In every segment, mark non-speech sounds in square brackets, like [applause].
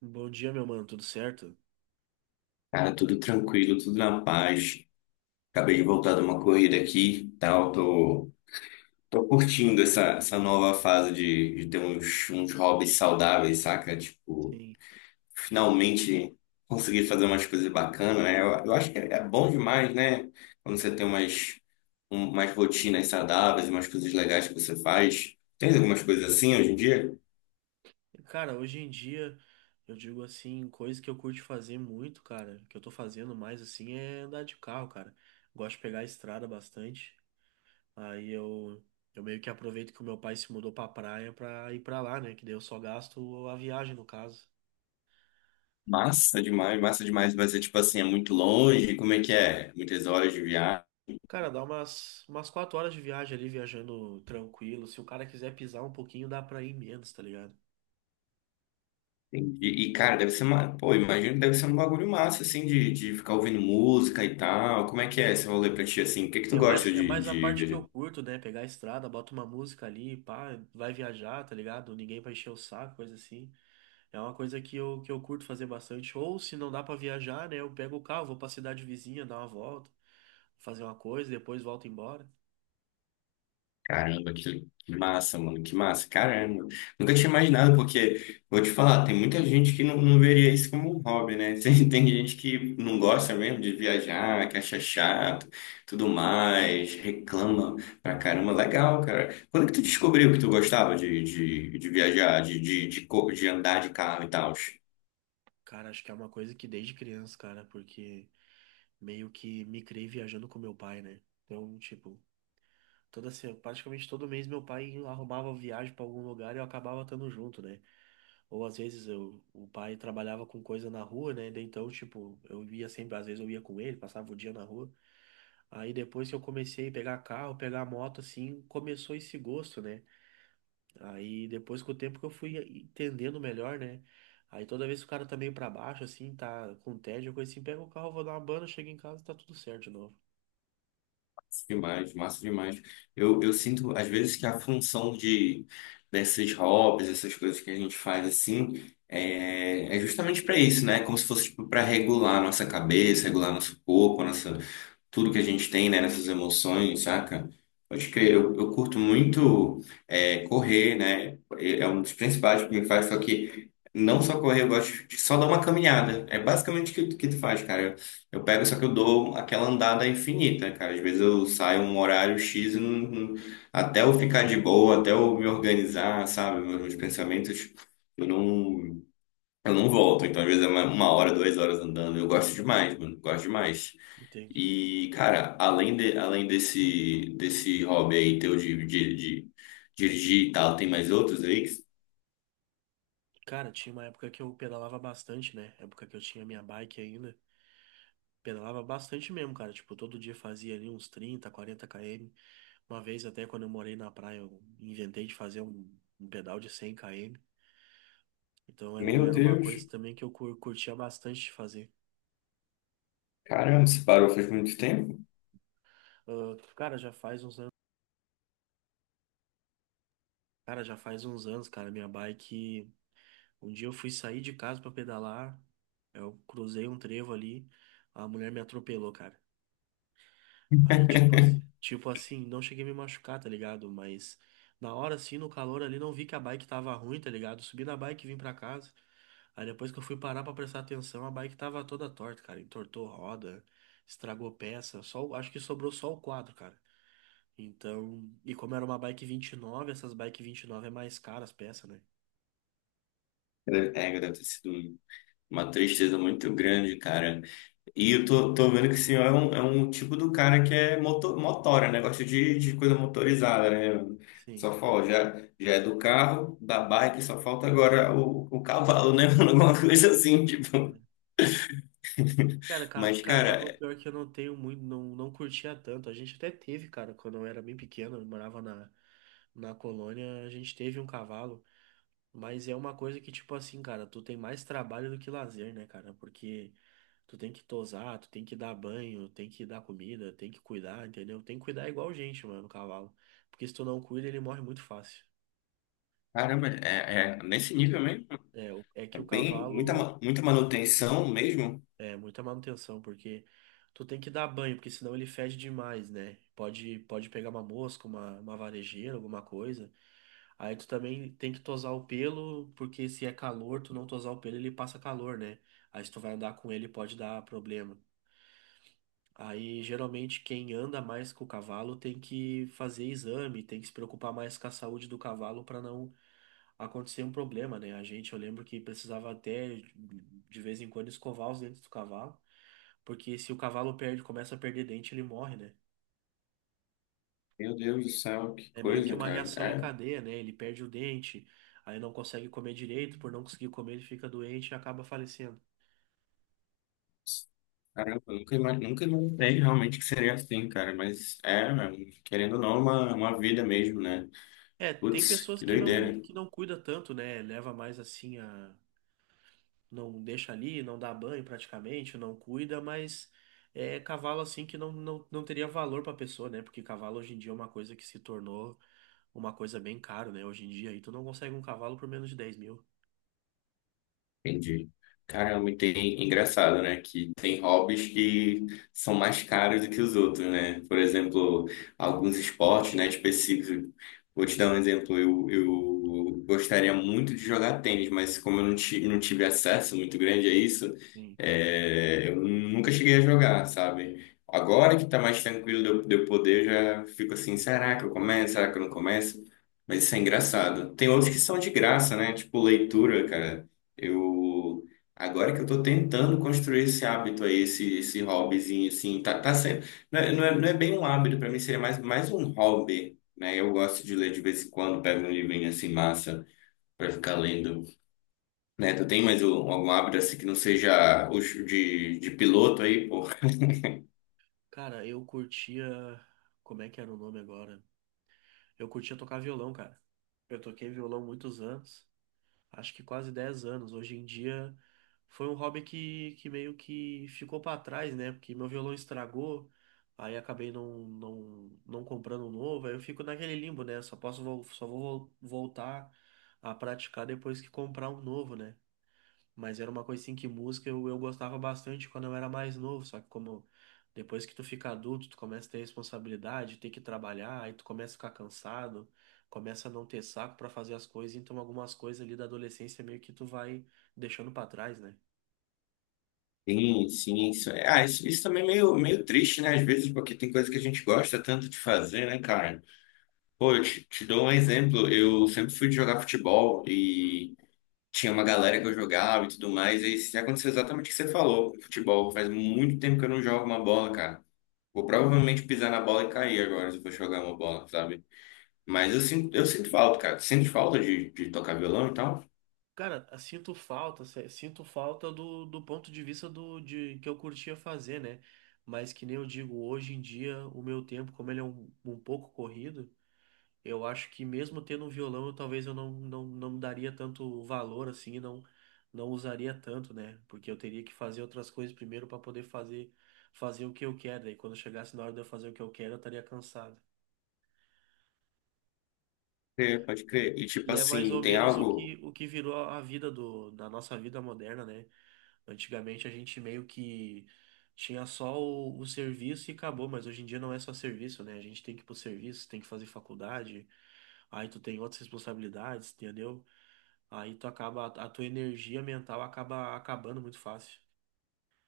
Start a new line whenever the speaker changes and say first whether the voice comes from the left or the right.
right: Bom dia, meu mano, tudo certo?
left: Cara, tudo tranquilo, tudo na paz. Acabei de voltar de uma corrida aqui, tal. Tô curtindo essa nova fase de ter uns hobbies saudáveis, saca? Tipo,
right: Sim.
left: finalmente conseguir fazer umas coisas bacanas, né? Eu acho que é bom demais, né? Quando você tem umas, umas rotinas saudáveis, umas coisas legais que você faz. Tem algumas coisas assim hoje em dia?
right: Cara, hoje em dia, eu digo assim, coisa que eu curto fazer muito, cara, que eu tô fazendo mais assim é andar de carro, cara. Gosto de pegar a estrada bastante. Aí eu meio que aproveito que o meu pai se mudou pra praia pra ir pra lá, né? Que daí eu só gasto a viagem, no caso.
left: Massa demais, massa demais. Vai ser tipo assim, é muito longe. Como é que é? Muitas horas de viagem.
right: Cara, dá umas 4 horas de viagem ali, viajando tranquilo. Se o cara quiser pisar um pouquinho, dá pra ir menos, tá ligado?
left: Entendi. E, cara, deve ser uma. Pô, imagino que deve ser um bagulho massa, assim, de ficar ouvindo música e tal. Como é que é
right: É,
left: esse rolê pra ti, assim? O que que tu
right: É
left: gosta
right: mais, é
left: de,
right: mais a
left: de...
right: parte que
left: viajar?
right: eu curto, né? Pegar a estrada, bota uma música ali, pá, vai viajar, tá ligado? Ninguém vai encher o saco, coisa assim. É uma coisa que eu curto fazer bastante. Ou se não dá pra viajar, né? Eu pego o carro, vou pra cidade vizinha, dar uma volta, fazer uma coisa, depois volto embora.
left: Caramba, que massa, mano, que massa, caramba. Nunca tinha imaginado, porque, vou te falar, tem muita gente que não veria isso como um hobby, né? [laughs] Tem gente que não gosta
right: É.
left: mesmo de viajar, que acha chato, tudo mais, reclama pra caramba. Legal, cara. Quando que tu descobriu que tu gostava de viajar, de andar de carro e tal?
right: Cara, acho que é uma coisa que desde criança, cara, porque meio que me criei viajando com meu pai, né? Então, tipo, Toda se- praticamente todo mês meu pai arrumava viagem para algum lugar e eu acabava estando junto, né? Ou às vezes o pai trabalhava com coisa na rua, né? Daí então, tipo, eu ia sempre, às vezes eu ia com ele, passava o dia na rua. Aí depois que eu comecei a pegar carro, pegar moto, assim, começou esse gosto, né? Aí depois com o tempo que eu fui entendendo melhor, né? Aí toda vez que o cara tá meio pra baixo, assim, tá com tédio, coisa assim, pega o carro, vou dar uma banda, chego em casa, tá tudo certo de novo.
left: Demais, massa demais. Eu sinto, às vezes, que a função de desses hobbies, essas coisas que a gente faz assim, é justamente para isso, né? Como se fosse tipo, para regular a nossa cabeça, regular nosso corpo, nossa tudo que a gente tem, né, nessas emoções, saca? Pode crer, eu curto muito é, correr, né? É um dos principais que me faz, só que não só correr, eu gosto de só dar uma caminhada. É basicamente o que, que tu faz, cara. Eu pego, só que eu dou aquela andada infinita, cara. Às vezes eu saio um horário X e até eu ficar de boa, até eu me organizar, sabe? Meus pensamentos, eu não, eu não volto. Então, às vezes é uma hora, duas horas andando. Eu gosto demais, mano. Gosto demais.
right: Entendi.
left: E, cara, além desse, desse hobby aí teu de dirigir e tal, tem mais outros aí?
right: Cara, tinha uma época que eu pedalava bastante, né? Época que eu tinha minha bike ainda. Pedalava bastante mesmo, cara. Tipo, todo dia fazia ali uns 30, 40 km. Uma vez até quando eu morei na praia, eu inventei de fazer um pedal de 100 km. Então era,
left: Meu
right: era uma
left: Deus,
right: coisa também que eu curtia bastante de fazer.
left: caramba, você parou faz muito tempo?
right: Ah, cara, já faz uns anos. Cara, já faz uns anos, cara. Minha bike. Um dia eu fui sair de casa pra pedalar. Eu cruzei um trevo ali. A mulher me atropelou, cara. Aí, tipo, tipo assim, não cheguei a me machucar, tá ligado? Mas na hora, assim, no calor ali, não vi que a bike tava ruim, tá ligado? Subi na bike e vim pra casa. Aí depois que eu fui parar pra prestar atenção, a bike tava toda torta, cara. Entortou roda, estragou peça. Só, acho que sobrou só o quadro, cara. Então, e como era uma bike 29, essas bike 29 é mais caras as peças, né?
left: Deve ter sido uma tristeza muito grande, cara. E eu tô vendo que o senhor é é um tipo do cara que é motora, né? Gosta de coisa motorizada, né?
right: Sim.
left: Só falta, já é do carro, da bike, só falta agora o cavalo, né? [laughs] Alguma coisa assim, tipo.
right: Cara,
left: Mas,
right: cavalo,
left: cara,
right: pior que eu não tenho muito, não curtia tanto. A gente até teve, cara, quando eu era bem pequeno, eu morava na, na colônia, a gente teve um cavalo. Mas é uma coisa que, tipo assim, cara, tu tem mais trabalho do que lazer, né, cara? Porque tu tem que tosar, tu tem que dar banho, tem que dar comida, tem que cuidar, entendeu? Tem que cuidar igual gente, mano, o cavalo. Porque se tu não cuida, ele morre muito fácil.
left: caramba, é nesse nível mesmo?
right: É, é
left: É
right: que o
left: bem,
right: cavalo.
left: muita manutenção mesmo?
right: É, muita manutenção, porque tu tem que dar banho, porque senão ele fede demais, né? Pode pegar uma mosca, uma varejeira, alguma coisa. Aí tu também tem que tosar o pelo, porque se é calor, tu não tosar o pelo, ele passa calor, né? Aí se tu vai andar com ele, pode dar problema. Aí geralmente quem anda mais com o cavalo tem que fazer exame, tem que se preocupar mais com a saúde do cavalo para não acontecia um problema, né? Eu lembro que precisava até de vez em quando escovar os dentes do cavalo, porque se o cavalo perde, começa a perder dente, ele morre, né?
left: Meu Deus do céu, que
right: É meio que
left: coisa,
right: uma
left: cara.
right: reação em
left: É,
right: cadeia, né? Ele perde o dente, aí não consegue comer direito, por não conseguir comer, ele fica doente e acaba falecendo.
left: caramba, eu nunca, ima- nunca imaginei realmente que seria assim, cara. Mas é, mano, querendo ou não, é uma vida mesmo, né?
right: É, tem
left: Putz,
right: pessoas
left: que
right: que não
left: doideira.
right: que não cuida tanto, né? Leva mais assim a não deixa ali, não dá banho praticamente, não cuida, mas é cavalo assim que não teria valor pra pessoa, né? Porque cavalo hoje em dia é uma coisa que se tornou uma coisa bem cara, né? Hoje em dia aí tu não consegue um cavalo por menos de 10 mil.
left: Entendi. Caramba, e tem engraçado, né? Que tem hobbies que são mais caros do que os outros, né? Por exemplo, alguns esportes, né, específicos. Vou te dar um exemplo. Eu gostaria muito de jogar tênis, mas como eu não tive acesso muito grande a isso,
right: Sim,
left: é, eu nunca cheguei a jogar, sabe? Agora que tá mais tranquilo de eu poder, eu já fico assim, será que eu começo? Será que eu não começo? Mas isso é engraçado. Tem outros que são de graça, né? Tipo leitura, cara. Eu agora que eu tô tentando construir esse hábito aí, esse hobbyzinho assim, tá, tá sendo, não é bem um hábito para mim, seria mais um hobby, né? Eu gosto de
right: sim.
left: ler de vez em quando, pego um livrinho assim massa para ficar lendo, né? Tu tem mais algum hábito assim que não seja o de piloto aí, pô?
right: Cara, eu curtia. Como é que era o nome agora? Eu curtia tocar violão, cara. Eu toquei violão muitos anos, acho que quase 10 anos. Hoje em dia foi um hobby que meio que ficou pra trás, né? Porque meu violão estragou, aí acabei não comprando um novo, aí eu fico naquele limbo, né? Só vou voltar a praticar depois que comprar um novo, né? Mas era uma coisa assim que música eu gostava bastante quando eu era mais novo, só que como depois que tu fica adulto, tu começa a ter responsabilidade, ter que trabalhar, aí tu começa a ficar cansado, começa a não ter saco pra fazer as coisas, então algumas coisas ali da adolescência meio que tu vai deixando pra trás, né?
left: Sim, sim, isso também é meio triste, né? Às vezes, porque tem coisa que a gente gosta tanto de fazer, né, cara? Pô, te dou um exemplo. Eu sempre fui de jogar futebol e tinha uma galera que eu jogava e tudo mais, e aí aconteceu exatamente o que você falou com futebol. Faz muito tempo que eu não jogo uma bola, cara. Vou provavelmente pisar na bola e cair agora se eu for jogar uma bola, sabe? Mas eu sinto falta, cara. Sinto falta de tocar violão e tal.
right: Cara, eu sinto falta, sinto falta do ponto de vista do de que eu curtia fazer, né? Mas que nem eu digo, hoje em dia, o meu tempo, como ele é um pouco corrido, eu acho que mesmo tendo um violão, eu talvez eu não daria tanto valor assim, não usaria tanto, né? Porque eu teria que fazer outras coisas primeiro para poder fazer o que eu quero. E quando chegasse na hora de eu fazer o que eu quero, eu estaria cansado.
left: É, pode crer. E tipo
right: E é mais
left: assim,
right: ou
left: tem
right: menos
left: algo.
right: o que virou a vida do da nossa vida moderna, né? Antigamente a gente meio que tinha só o serviço e acabou, mas hoje em dia não é só serviço, né? A gente tem que ir pro serviço, tem que fazer faculdade, aí tu tem outras responsabilidades, entendeu? Aí tu acaba, a tua energia mental acaba acabando muito fácil.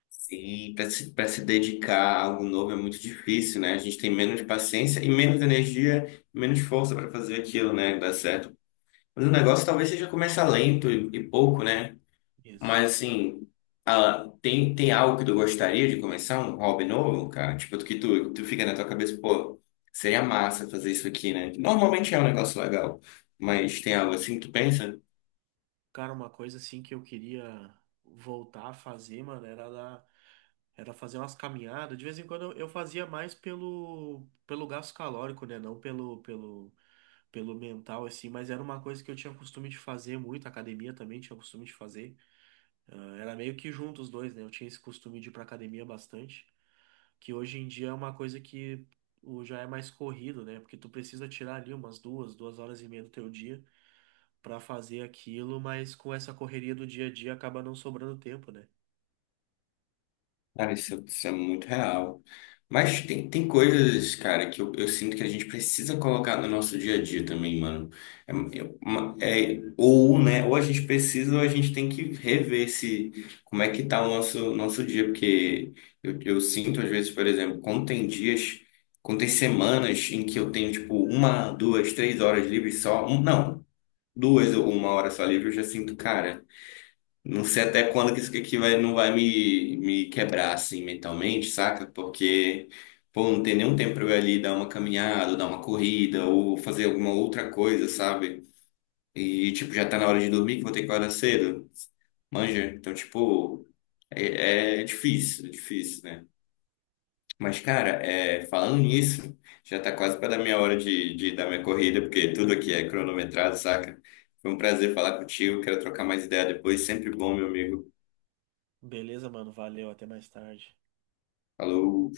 left: Sim, pra se dedicar a algo novo é muito difícil, né? A gente tem menos paciência e menos energia, menos força para fazer aquilo, né? Dar certo. Mas o negócio talvez seja começar lento e pouco, né?
right: Isso.
left: Mas assim, ah, tem algo que tu gostaria de começar, um hobby novo, cara? Tipo, que tu fica na tua cabeça, pô, seria massa fazer isso aqui, né? Normalmente é um negócio legal,
right: Sim.
left: mas tem algo assim que tu pensa?
right: Cara, uma coisa assim que eu queria voltar a fazer, mano, era fazer umas caminhadas. De vez em quando eu fazia mais pelo gasto calórico, né? Não pelo mental assim, mas era uma coisa que eu tinha costume de fazer muito, academia também tinha costume de fazer. Ah, era meio que junto os dois, né? Eu tinha esse costume de ir pra academia bastante. Que hoje em dia é uma coisa que já é mais corrido, né? Porque tu precisa tirar ali umas 2 horas e meia do teu dia pra fazer aquilo, mas com essa correria do dia a dia acaba não sobrando tempo, né?
left: Cara, isso é muito real. Mas tem coisas, cara, que eu sinto que a gente precisa colocar no nosso dia a dia também, mano. Ou a gente precisa, ou a gente tem que rever se, como é que tá nosso dia. Porque eu sinto, às vezes, por exemplo, quando tem semanas em que eu tenho, tipo, uma, duas, três horas livres só. Um, não, duas ou uma hora só livre, eu já sinto, cara. Não sei até quando que isso aqui vai, não vai me quebrar assim mentalmente, saca? Porque, pô, não tem nenhum tempo pra eu ir ali dar uma caminhada, ou dar uma corrida, ou fazer alguma outra coisa, sabe? E, tipo, já tá na hora de dormir, que vou ter que acordar cedo. Manja? Então, tipo, é difícil, né? Mas, cara, é, falando nisso, já tá quase pra dar minha hora de dar minha corrida, porque tudo aqui é cronometrado, saca? Foi um prazer falar contigo, quero trocar mais ideia depois, sempre bom, meu amigo.
right: Beleza, mano, valeu, até mais tarde.
left: Falou!